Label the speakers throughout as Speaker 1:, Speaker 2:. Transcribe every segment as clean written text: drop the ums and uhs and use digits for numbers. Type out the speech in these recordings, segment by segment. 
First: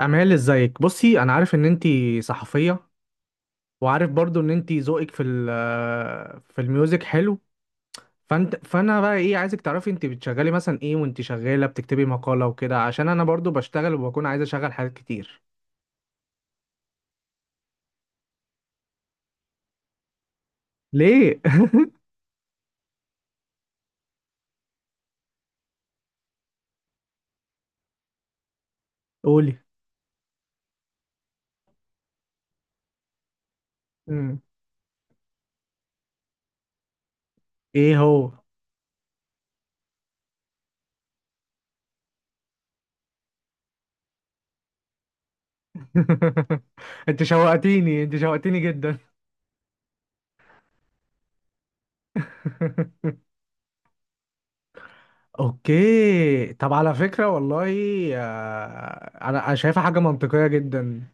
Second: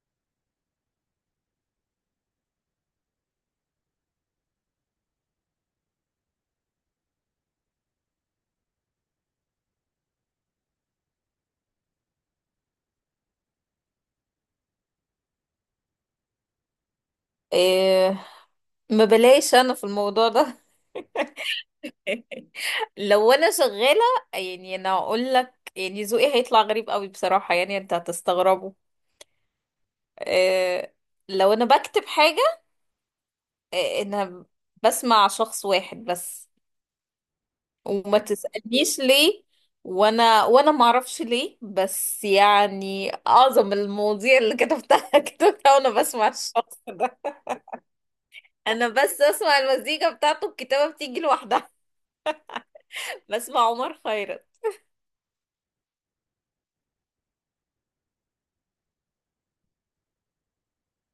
Speaker 1: أمال، ازيك؟ بصي، انا عارف ان انتي صحفية، وعارف برضو ان انتي ذوقك في ال- آه، في الميوزك حلو. فانا بقى ايه، عايزك تعرفي انتي بتشغلي مثلا ايه وانتي شغالة بتكتبي مقالة وكده، عشان انا برضو بشتغل وبكون عايز اشغل حاجات كتير.
Speaker 2: إيه. ما بلاش انا في الموضوع ده.
Speaker 1: ليه؟
Speaker 2: لو انا شغالة، يعني انا اقول لك، يعني ذوقي هيطلع غريب قوي بصراحة، يعني انت هتستغربه.
Speaker 1: قولي.
Speaker 2: إيه. لو انا بكتب حاجة، إيه،
Speaker 1: مم.
Speaker 2: انا بسمع شخص واحد بس،
Speaker 1: ايه
Speaker 2: وما
Speaker 1: هو؟
Speaker 2: تسألنيش ليه، وانا ما اعرفش ليه، بس يعني اعظم المواضيع اللي كتبتها كتبتها وانا بسمع الشخص ده.
Speaker 1: انت شوقتيني، انت شوقتيني
Speaker 2: انا
Speaker 1: جدا.
Speaker 2: بس اسمع المزيكا بتاعته، الكتابة بتيجي لوحدها. بسمع عمر خيرت.
Speaker 1: اوكي، طب على فكرة والله، انا شايفها حاجة منطقية جدا.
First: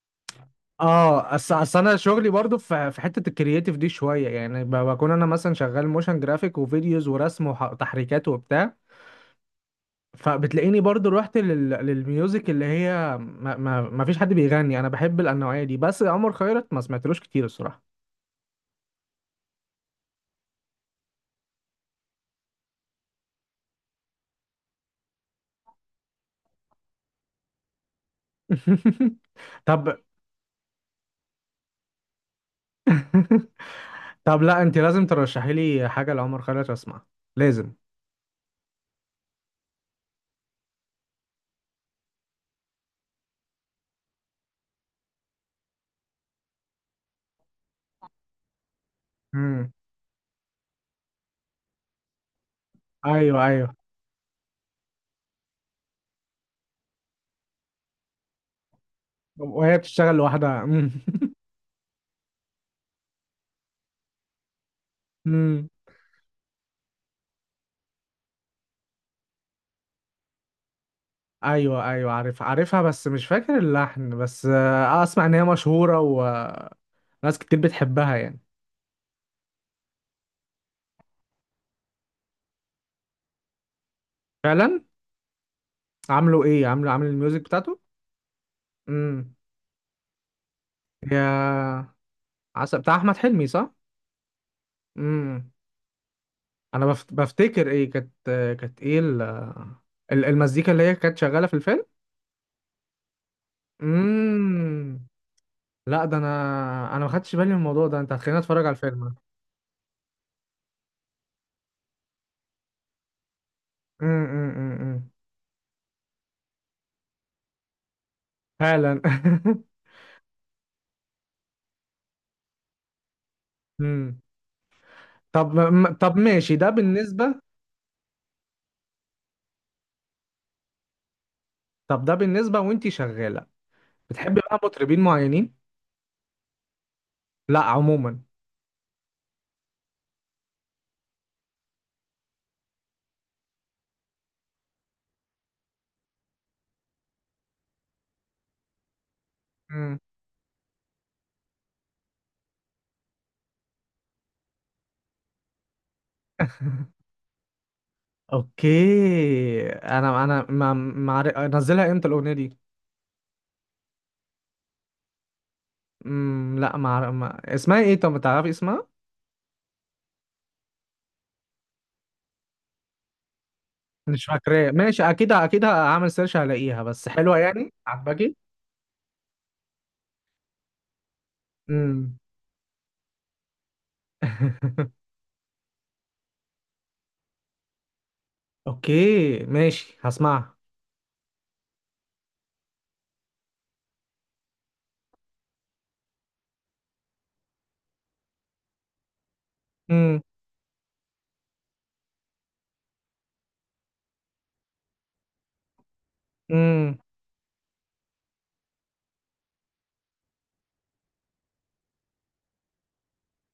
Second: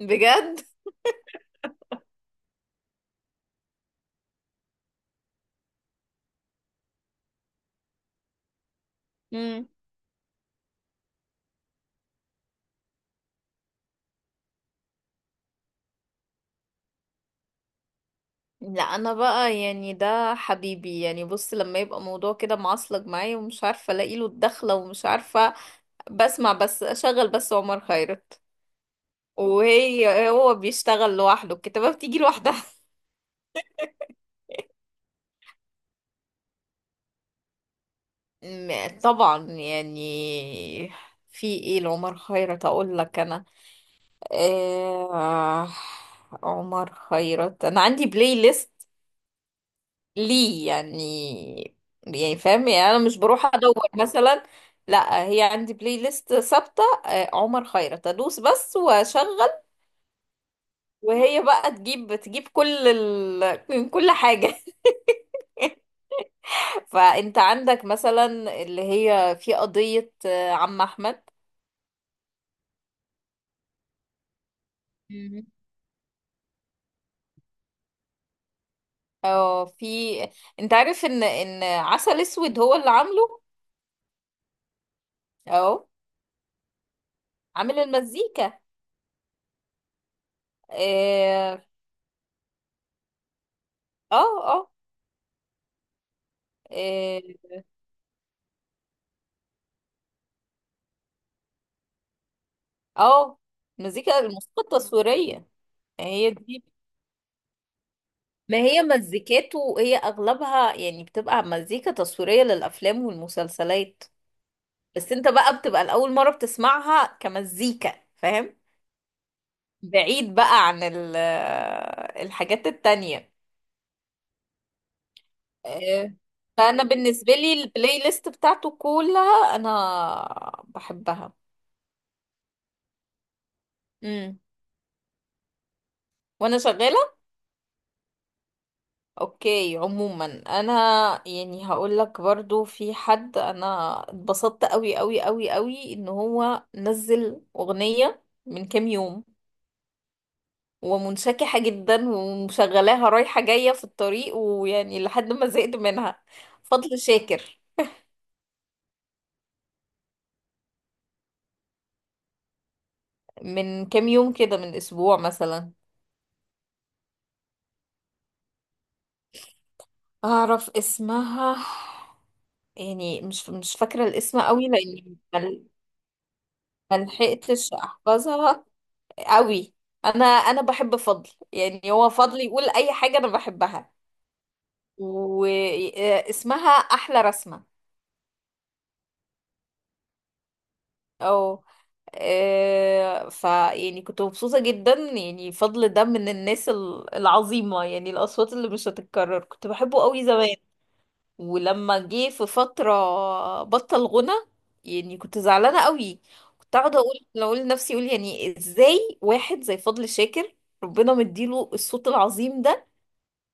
Speaker 2: بجد.
Speaker 1: اصل انا شغلي برضو في حته الكرياتيف دي شويه، يعني بكون انا مثلا شغال موشن جرافيك وفيديوز ورسم وتحريكات وبتاع.
Speaker 2: امم.
Speaker 1: فبتلاقيني برضو رحت للميوزك اللي هي ما فيش حد بيغني. انا بحب النوعيه دي، بس عمر خيرت ما سمعتلوش كتير الصراحه.
Speaker 2: لا انا بقى يعني ده حبيبي، يعني بص لما يبقى موضوع كده معصلج معايا ومش عارفه الاقي له الدخله ومش عارفه، بسمع بس، اشغل بس عمر خيرت.
Speaker 1: طب.
Speaker 2: هو بيشتغل لوحده، الكتابه بتيجي لوحدها.
Speaker 1: طب لا، انت لازم ترشحي لي حاجه لعمر خيرت اسمعها، لازم.
Speaker 2: طبعا يعني. في ايه لعمر خيرت اقول لك انا؟ آه. عمر خيرت انا عندي بلاي ليست.
Speaker 1: امم.
Speaker 2: ليه يعني؟ يعني فاهم، يعني انا مش
Speaker 1: ايوه،
Speaker 2: بروح
Speaker 1: ايوه.
Speaker 2: ادور مثلا. لا، هي عندي بلاي ليست ثابته، عمر خيرت، ادوس بس واشغل.
Speaker 1: وهي بتشتغل لوحدها. امم.
Speaker 2: وهي بقى تجيب من كل حاجه. فانت عندك مثلا، اللي هي في قضيه، عم احمد.
Speaker 1: ايوه، ايوه، عارف، عارفها، بس مش فاكر اللحن، بس اسمع ان هي
Speaker 2: مم.
Speaker 1: مشهوره وناس كتير بتحبها يعني.
Speaker 2: اه، في. انت عارف ان عسل اسود هو اللي عامله.
Speaker 1: فعلا.
Speaker 2: اه.
Speaker 1: عامله ايه، عامل الميوزك
Speaker 2: عامل
Speaker 1: بتاعته.
Speaker 2: المزيكا.
Speaker 1: امم.
Speaker 2: اه.
Speaker 1: يا. عسل بتاع احمد حلمي، صح؟
Speaker 2: اه. اه.
Speaker 1: امم. انا
Speaker 2: آه.
Speaker 1: بفتكر ايه كانت، كانت ايه المزيكا اللي هي كانت شغاله في الفيلم.
Speaker 2: اه. مزيكا، الموسيقى
Speaker 1: امم.
Speaker 2: التصويرية.
Speaker 1: لا ده
Speaker 2: هي دي.
Speaker 1: انا، ما خدتش بالي من الموضوع ده، انت هتخليني
Speaker 2: ما
Speaker 1: اتفرج على
Speaker 2: هي
Speaker 1: الفيلم.
Speaker 2: مزيكاته، هي اغلبها يعني بتبقى مزيكا تصويرية للافلام والمسلسلات.
Speaker 1: امم.
Speaker 2: بس انت بقى بتبقى الاول مرة بتسمعها كمزيكا، فاهم.
Speaker 1: فعلا.
Speaker 2: بعيد بقى عن الحاجات التانية.
Speaker 1: امم.
Speaker 2: آه،
Speaker 1: طب ماشي، ده
Speaker 2: فانا بالنسبة
Speaker 1: بالنسبه.
Speaker 2: لي البلاي ليست بتاعته كلها انا بحبها.
Speaker 1: طب ده بالنسبة وانتي شغالة،
Speaker 2: امم.
Speaker 1: بتحبي بقى مطربين معينين؟
Speaker 2: وانا شغالة.
Speaker 1: لا، عموما.
Speaker 2: اوكي عموما. انا، يعني هقول لك برضو في حد انا اتبسطت قوي قوي قوي قوي ان هو نزل اغنية من كام يوم،
Speaker 1: مم.
Speaker 2: ومنشكحة جدا ومشغلاها رايحة جاية في الطريق، ويعني لحد ما زهقت منها. فضل شاكر.
Speaker 1: اوكي، انا انا ما ما عارف- انزلها امتى الاغنية دي؟
Speaker 2: من كام يوم كده، من اسبوع مثلا.
Speaker 1: مم. لا، ما اسمها ايه، طب تعرفي اسمها؟
Speaker 2: اعرف اسمها، يعني مش فاكرة
Speaker 1: مش
Speaker 2: الاسم قوي
Speaker 1: فاكراه، ماشي،
Speaker 2: لاني
Speaker 1: اكيد اكيد هعمل سيرش هلاقيها، بس حلوة يعني،
Speaker 2: ملحقتش
Speaker 1: عجباكي؟
Speaker 2: احفظها قوي. انا بحب فضل، يعني هو
Speaker 1: امم.
Speaker 2: فضل يقول اي حاجه انا بحبها. واسمها احلى رسمه.
Speaker 1: اوكي ماشي، هسمعها.
Speaker 2: او. ف يعني كنت مبسوطه جدا، يعني فضل ده من الناس العظيمه، يعني الاصوات اللي مش هتتكرر، كنت بحبه
Speaker 1: امم.
Speaker 2: قوي زمان. ولما جه في فتره بطل غنى، يعني كنت زعلانه قوي. كنت اقعد
Speaker 1: امم.
Speaker 2: اقول لنفسي، اقول يعني ازاي واحد زي فضل شاكر ربنا مديله الصوت العظيم ده،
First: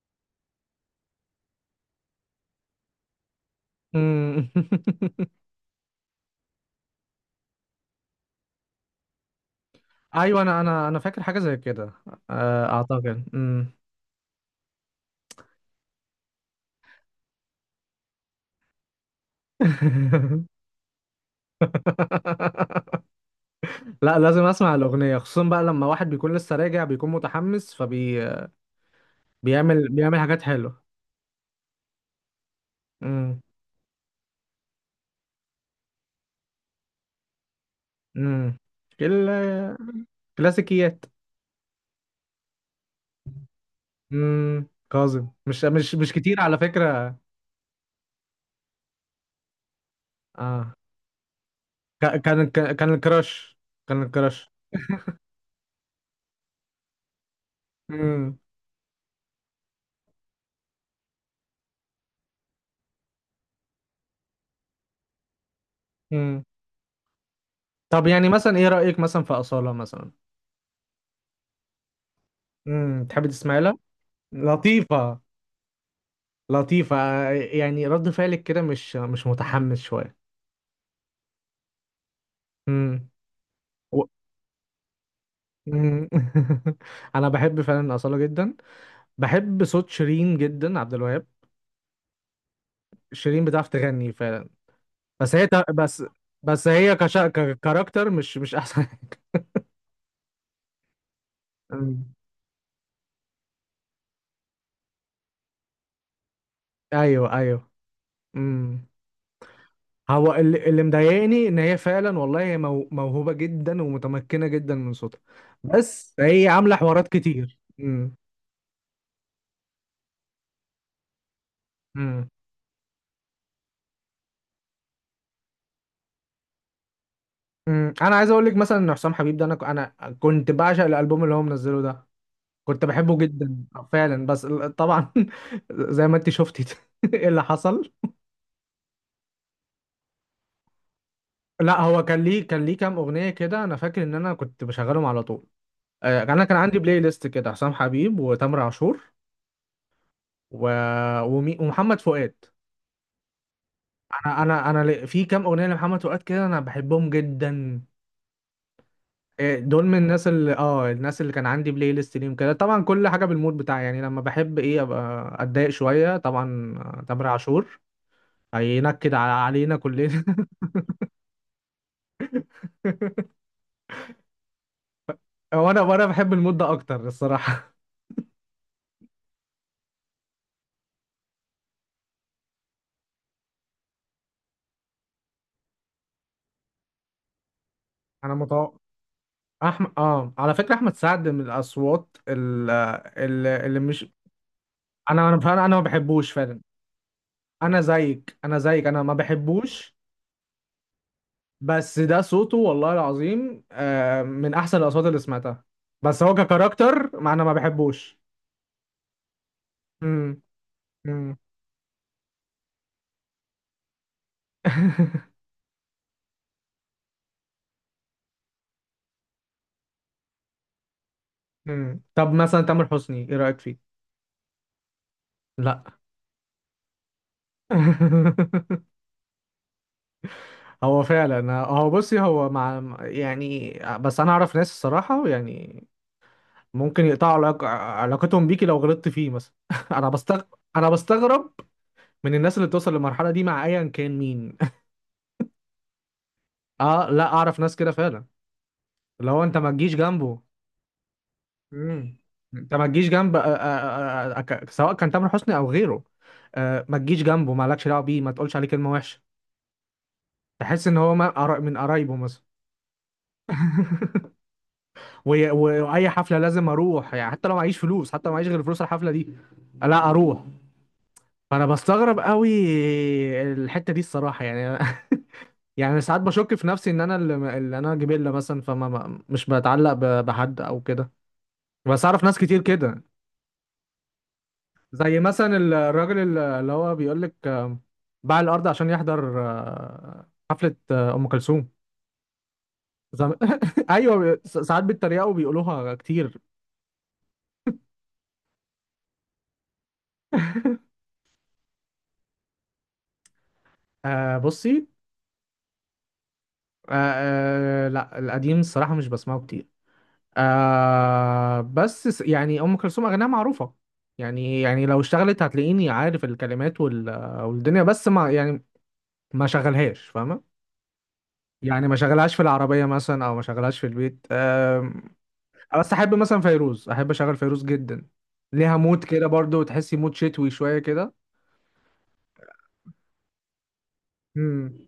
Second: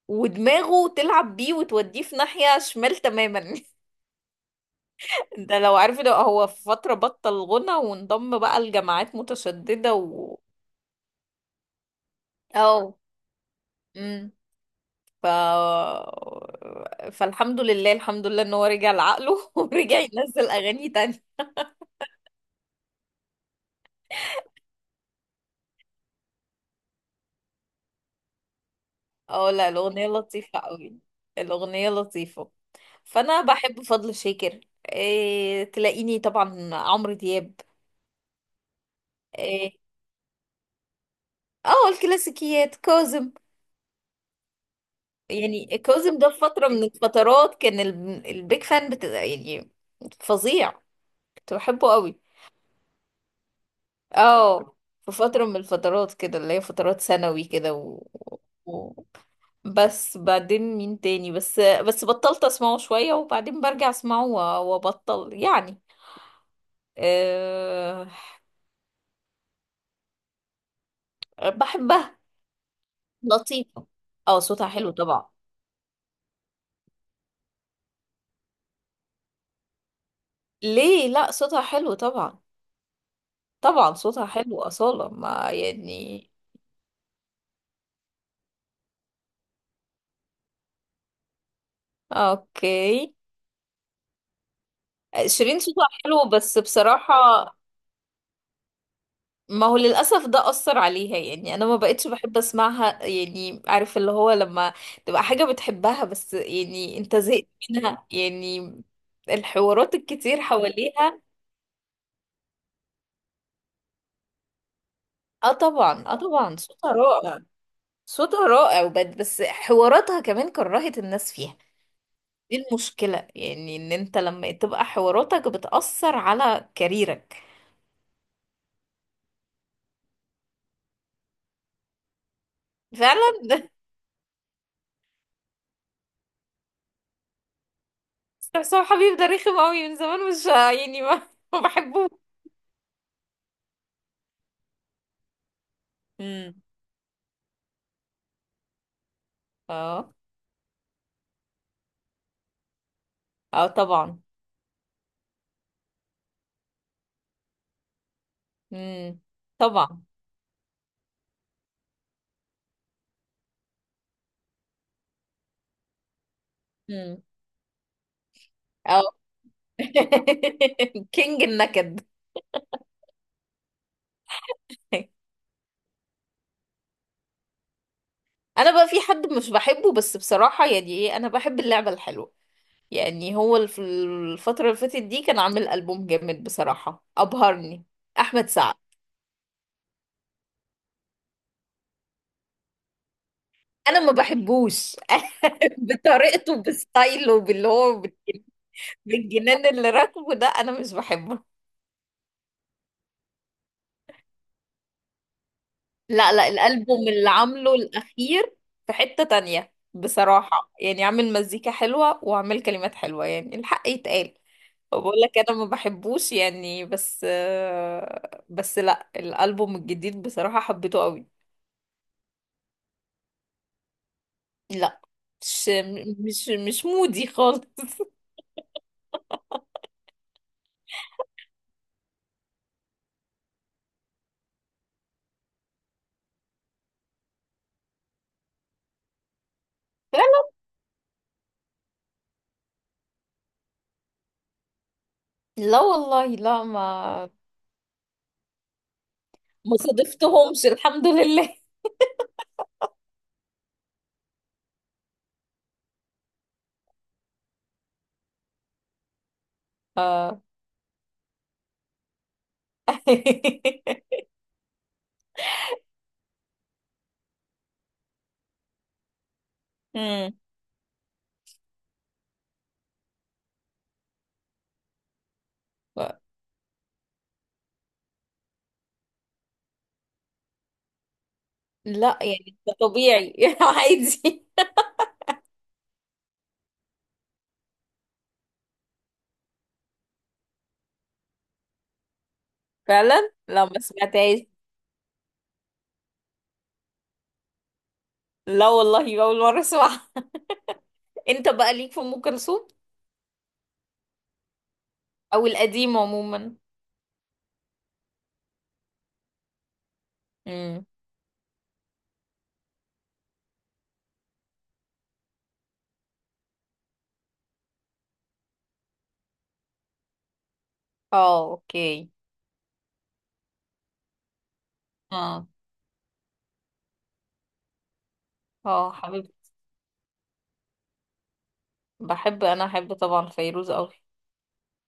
Speaker 2: ودماغه تلعب بيه وتوديه في ناحية شمال تماما.
Speaker 1: امم.
Speaker 2: ده لو عارف، ده هو في فترة بطل غنى وانضم بقى لجماعات متشددة، و
Speaker 1: ايوه، انا فاكر حاجة زي كده،
Speaker 2: اه.
Speaker 1: اعتقد. امم.
Speaker 2: امم. ف فالحمد لله الحمد لله ان هو رجع لعقله، ورجع ينزل اغاني تانية.
Speaker 1: لا، لازم اسمع الاغنيه، خصوصا بقى لما واحد بيكون لسه راجع بيكون متحمس فبي
Speaker 2: اه لا، الاغنية
Speaker 1: بيعمل حاجات
Speaker 2: لطيفة
Speaker 1: حلوه.
Speaker 2: قوي. الاغنية لطيفة.
Speaker 1: امم.
Speaker 2: فانا بحب فضل شاكر. تلاقيني طبعا عمرو دياب.
Speaker 1: امم. كل
Speaker 2: إيه...
Speaker 1: كلاسيكيات.
Speaker 2: اه الكلاسيكيات. كاظم.
Speaker 1: امم، كاظم
Speaker 2: يعني
Speaker 1: مش
Speaker 2: كاظم ده في
Speaker 1: كتير على
Speaker 2: فترة من
Speaker 1: فكره.
Speaker 2: الفترات كان البيك فان بتبقى يعني
Speaker 1: اه،
Speaker 2: فظيع، كنت بحبه قوي.
Speaker 1: كان الكراش، كان الكراش.
Speaker 2: اه في فترة من الفترات كده، اللي هي فترات ثانوي كده،
Speaker 1: امم.
Speaker 2: و... بس بعدين مين تاني، بس بطلت اسمعه شوية، وبعدين برجع اسمعه وابطل يعني.
Speaker 1: امم. طب
Speaker 2: أه...
Speaker 1: يعني مثلا ايه رايك مثلا في اصاله مثلا؟
Speaker 2: بحبها،
Speaker 1: امم، تحبي تسمعي لها؟
Speaker 2: لطيفة. اه صوتها حلو
Speaker 1: لطيفه.
Speaker 2: طبعا.
Speaker 1: لطيفه، يعني رد فعلك كده مش متحمس شويه.
Speaker 2: ليه، لا صوتها حلو طبعا.
Speaker 1: امم.
Speaker 2: طبعا صوتها حلو أصالة، ما
Speaker 1: مم.
Speaker 2: يعني.
Speaker 1: انا بحب فعلا اصاله جدا. بحب صوت شيرين جدا، عبد الوهاب.
Speaker 2: اوكي.
Speaker 1: شيرين بتعرف تغني فعلا، بس هي
Speaker 2: شيرين صوتها حلو بس بصراحة،
Speaker 1: ككاركتر مش احسن.
Speaker 2: ما هو للأسف ده أثر عليها، يعني أنا ما
Speaker 1: مم.
Speaker 2: بقتش بحب أسمعها. يعني عارف اللي هو لما تبقى حاجة بتحبها بس يعني أنت
Speaker 1: ايوه،
Speaker 2: زهقت
Speaker 1: ايوه.
Speaker 2: منها، يعني
Speaker 1: امم.
Speaker 2: الحوارات
Speaker 1: هو
Speaker 2: الكتير
Speaker 1: اللي
Speaker 2: حواليها.
Speaker 1: مضايقني، ان هي فعلا والله هي موهوبه جدا ومتمكنه جدا من صوتها،
Speaker 2: اه طبعا،
Speaker 1: بس
Speaker 2: اه
Speaker 1: هي
Speaker 2: طبعا،
Speaker 1: عامله
Speaker 2: صوتها
Speaker 1: حوارات
Speaker 2: رائع.
Speaker 1: كتير. امم.
Speaker 2: صوتها رائع، بس حواراتها كمان كرهت الناس فيها.
Speaker 1: امم.
Speaker 2: دي المشكلة، يعني إن أنت لما تبقى حواراتك بتأثر على كاريرك.
Speaker 1: امم. انا عايز اقول لك مثلا ان حسام حبيب ده، انا كنت بعشق الالبوم اللي هو منزله ده، كنت بحبه
Speaker 2: فعلا.
Speaker 1: جدا. فعلا، بس طبعا زي ما انت شفتي. ايه اللي حصل؟
Speaker 2: بس هو حبيب ده رخم قوي من زمان، مش يعني ما, ما
Speaker 1: لا هو
Speaker 2: بحبوش.
Speaker 1: كان ليه كام اغنيه كده، انا فاكر ان انا كنت بشغلهم على طول. يعني انا كان
Speaker 2: امم.
Speaker 1: عندي بلاي ليست كده، حسام حبيب وتامر عاشور،
Speaker 2: اه.
Speaker 1: و... ومحمد فؤاد.
Speaker 2: اه طبعا.
Speaker 1: في كام اغنيه لمحمد فؤاد كده انا بحبهم جدا.
Speaker 2: امم.
Speaker 1: دول من
Speaker 2: طبعا.
Speaker 1: الناس اللي اه الناس اللي كان عندي بلاي ليست ليهم كده، طبعا كل حاجه بالمود بتاعي، يعني لما بحب ايه ابقى اتضايق شويه طبعا.
Speaker 2: امم.
Speaker 1: تامر عاشور
Speaker 2: اه.
Speaker 1: هينكد علينا كلنا.
Speaker 2: كينج النكد.
Speaker 1: هو انا وانا بحب المود ده اكتر الصراحه.
Speaker 2: انا بقى في حد مش بحبه بس بصراحة يعني ايه، انا بحب اللعبة الحلوة، يعني هو الفترة اللي فاتت دي كان عامل ألبوم جامد بصراحة، أبهرني.
Speaker 1: انا
Speaker 2: أحمد سعد.
Speaker 1: متوقع. احمد اه على فكره، احمد سعد من الاصوات اللي
Speaker 2: أنا
Speaker 1: مش.
Speaker 2: ما بحبوش.
Speaker 1: انا انا فعلا انا ما بحبوش فعلا.
Speaker 2: بطريقته، بستايله، باللي
Speaker 1: انا
Speaker 2: هو
Speaker 1: زيك، انا زيك، انا ما
Speaker 2: بالجنان اللي
Speaker 1: بحبوش،
Speaker 2: راكبه ده، أنا مش بحبه.
Speaker 1: بس ده صوته والله العظيم، من احسن الاصوات اللي سمعتها، بس
Speaker 2: لا
Speaker 1: هو
Speaker 2: لا، الألبوم
Speaker 1: ككاركتر،
Speaker 2: اللي
Speaker 1: ما انا ما
Speaker 2: عامله
Speaker 1: بحبوش.
Speaker 2: الأخير في حتة تانية
Speaker 1: امم.
Speaker 2: بصراحة، يعني عامل
Speaker 1: امم.
Speaker 2: مزيكا حلوة وعامل كلمات حلوة، يعني الحق يتقال. بقول لك أنا ما بحبوش يعني، بس لا الألبوم الجديد بصراحة حبيته قوي.
Speaker 1: امم. طب مثلا تامر حسني ايه رايك فيه؟
Speaker 2: لا مش
Speaker 1: لا.
Speaker 2: مش مودي خالص.
Speaker 1: هو فعلا، هو بصي، هو مع يعني، بس انا اعرف ناس الصراحه، يعني ممكن يقطعوا علاقتهم بيكي لو غلطت فيه مثلا. انا بستغرب، انا بستغرب من الناس اللي بتوصل للمرحله دي مع ايا كان مين.
Speaker 2: لا والله، لا،
Speaker 1: اه لا،
Speaker 2: ما
Speaker 1: اعرف ناس كده فعلا، اللي هو انت ما
Speaker 2: ما
Speaker 1: تجيش جنبه.
Speaker 2: صادفتهمش الحمد لله.
Speaker 1: مم. انت ما تجيش جنب، سواء كان تامر حسني او غيره، ما تجيش جنبه، ما لكش دعوه بيه، ما تقولش عليه كلمه وحشه،
Speaker 2: آه.
Speaker 1: تحس ان هو من قرايبه مثلا. واي حفله لازم اروح، يعني حتى لو معيش فلوس، حتى لو معيش غير فلوس الحفله دي، لا
Speaker 2: مم.
Speaker 1: اروح. فانا بستغرب قوي الحته دي الصراحه يعني. يعني ساعات بشك في نفسي ان انا اللي انا جبله مثلا، فما مش بتعلق بحد او كده، بس
Speaker 2: لا
Speaker 1: اعرف ناس
Speaker 2: يعني
Speaker 1: كتير
Speaker 2: ده
Speaker 1: كده.
Speaker 2: طبيعي. عادي.
Speaker 1: زي مثلا الراجل اللي هو بيقول لك باع الارض عشان يحضر حفله ام كلثوم. زم...
Speaker 2: فعلا لا ما
Speaker 1: ايوه،
Speaker 2: سمعتهاش.
Speaker 1: ساعات بيتريقوا وبيقولوها كتير.
Speaker 2: لا والله اول مره اسمعها. انت بقى ليك في ام كلثوم
Speaker 1: آه بصي.
Speaker 2: او القديم عموما؟
Speaker 1: آه، آه، لا القديم الصراحة مش بسمعه كتير.
Speaker 2: امم.
Speaker 1: آه بس يعني أم كلثوم أغانيها معروفة، يعني، لو اشتغلت هتلاقيني عارف الكلمات وال والدنيا، بس ما يعني، ما شغلهاش فاهمة.
Speaker 2: اه.
Speaker 1: يعني ما
Speaker 2: اوكي.
Speaker 1: شغلهاش في العربية مثلا، أو ما شغلهاش في البيت، آه.
Speaker 2: اه
Speaker 1: بس أحب مثلا فيروز، أحب أشغل فيروز جدا، ليها
Speaker 2: اه،
Speaker 1: مود كده
Speaker 2: حبيبتي.
Speaker 1: برضو، تحسي مود شتوي شوية كده.
Speaker 2: انا احب طبعا فيروز قوي.
Speaker 1: مم.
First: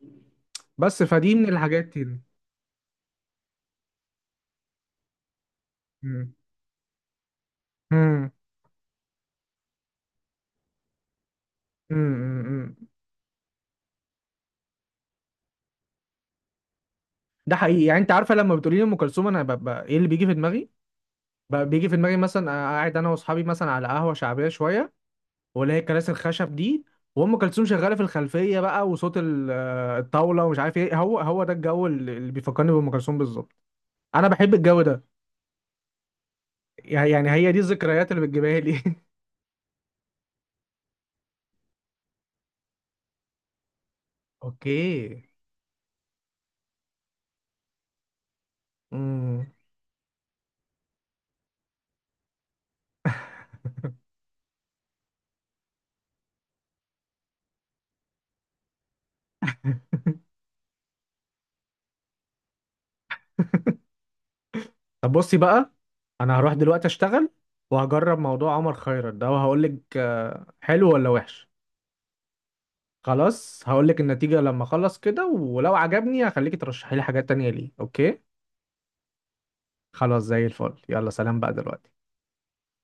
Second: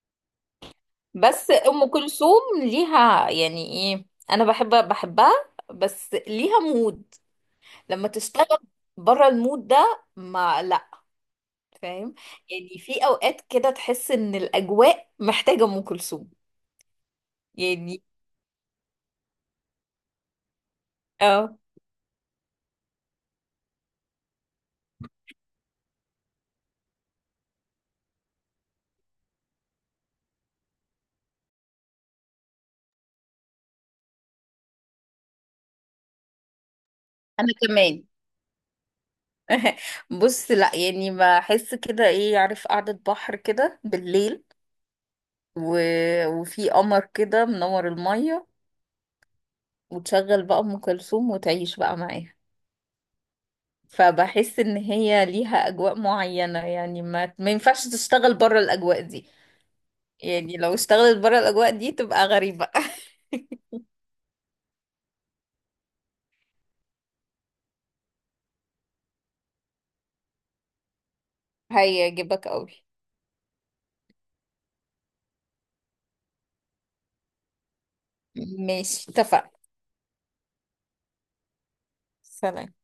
Speaker 1: بس فدي من
Speaker 2: بس
Speaker 1: الحاجات
Speaker 2: ام
Speaker 1: دي.
Speaker 2: كلثوم ليها، يعني ايه، انا بحبها. بس
Speaker 1: مم.
Speaker 2: ليها مود لما
Speaker 1: مم.
Speaker 2: تشتغل، بره المود ده ما لا.
Speaker 1: مم.
Speaker 2: فاهم. يعني
Speaker 1: مم.
Speaker 2: في اوقات كده تحس ان الاجواء محتاجه ام كلثوم.
Speaker 1: ده حقيقي، يعني
Speaker 2: يعني
Speaker 1: انت عارفه لما بتقولي لي ام كلثوم انا ببقى ايه اللي بيجي في دماغي،
Speaker 2: اه،
Speaker 1: بقى بيجي في دماغي مثلا، أنا قاعد انا واصحابي مثلا على قهوه شعبيه شويه، واللي هي الكراسي الخشب دي، وام كلثوم شغاله في الخلفيه بقى، وصوت الطاوله ومش عارف ايه، هو ده الجو اللي بيفكرني بام كلثوم بالظبط. انا بحب الجو ده، يعني
Speaker 2: انا
Speaker 1: هي دي
Speaker 2: كمان.
Speaker 1: الذكريات اللي بتجيبها لي.
Speaker 2: بص لا، يعني بحس كده ايه، عارف قعدة بحر كده بالليل،
Speaker 1: اوكي.
Speaker 2: و... وفي قمر كده منور المية،
Speaker 1: امم.
Speaker 2: وتشغل بقى أم كلثوم وتعيش بقى معاها. فبحس ان هي ليها اجواء معينة، يعني ما ينفعش تشتغل بره الاجواء دي. يعني لو اشتغلت بره الاجواء دي تبقى غريبة.
Speaker 1: طب بصي بقى، انا هروح دلوقتي اشتغل، وهجرب موضوع عمر خيرت ده، وهقول لك حلو ولا وحش.
Speaker 2: هيعجبك قوي.
Speaker 1: خلاص، هقول لك النتيجة لما اخلص كده، ولو عجبني هخليكي ترشحي لي حاجات تانية، ليه؟ اوكي.
Speaker 2: ماشي اتفقنا.
Speaker 1: خلاص زي الفل، يلا سلام بقى دلوقتي.
Speaker 2: سلام.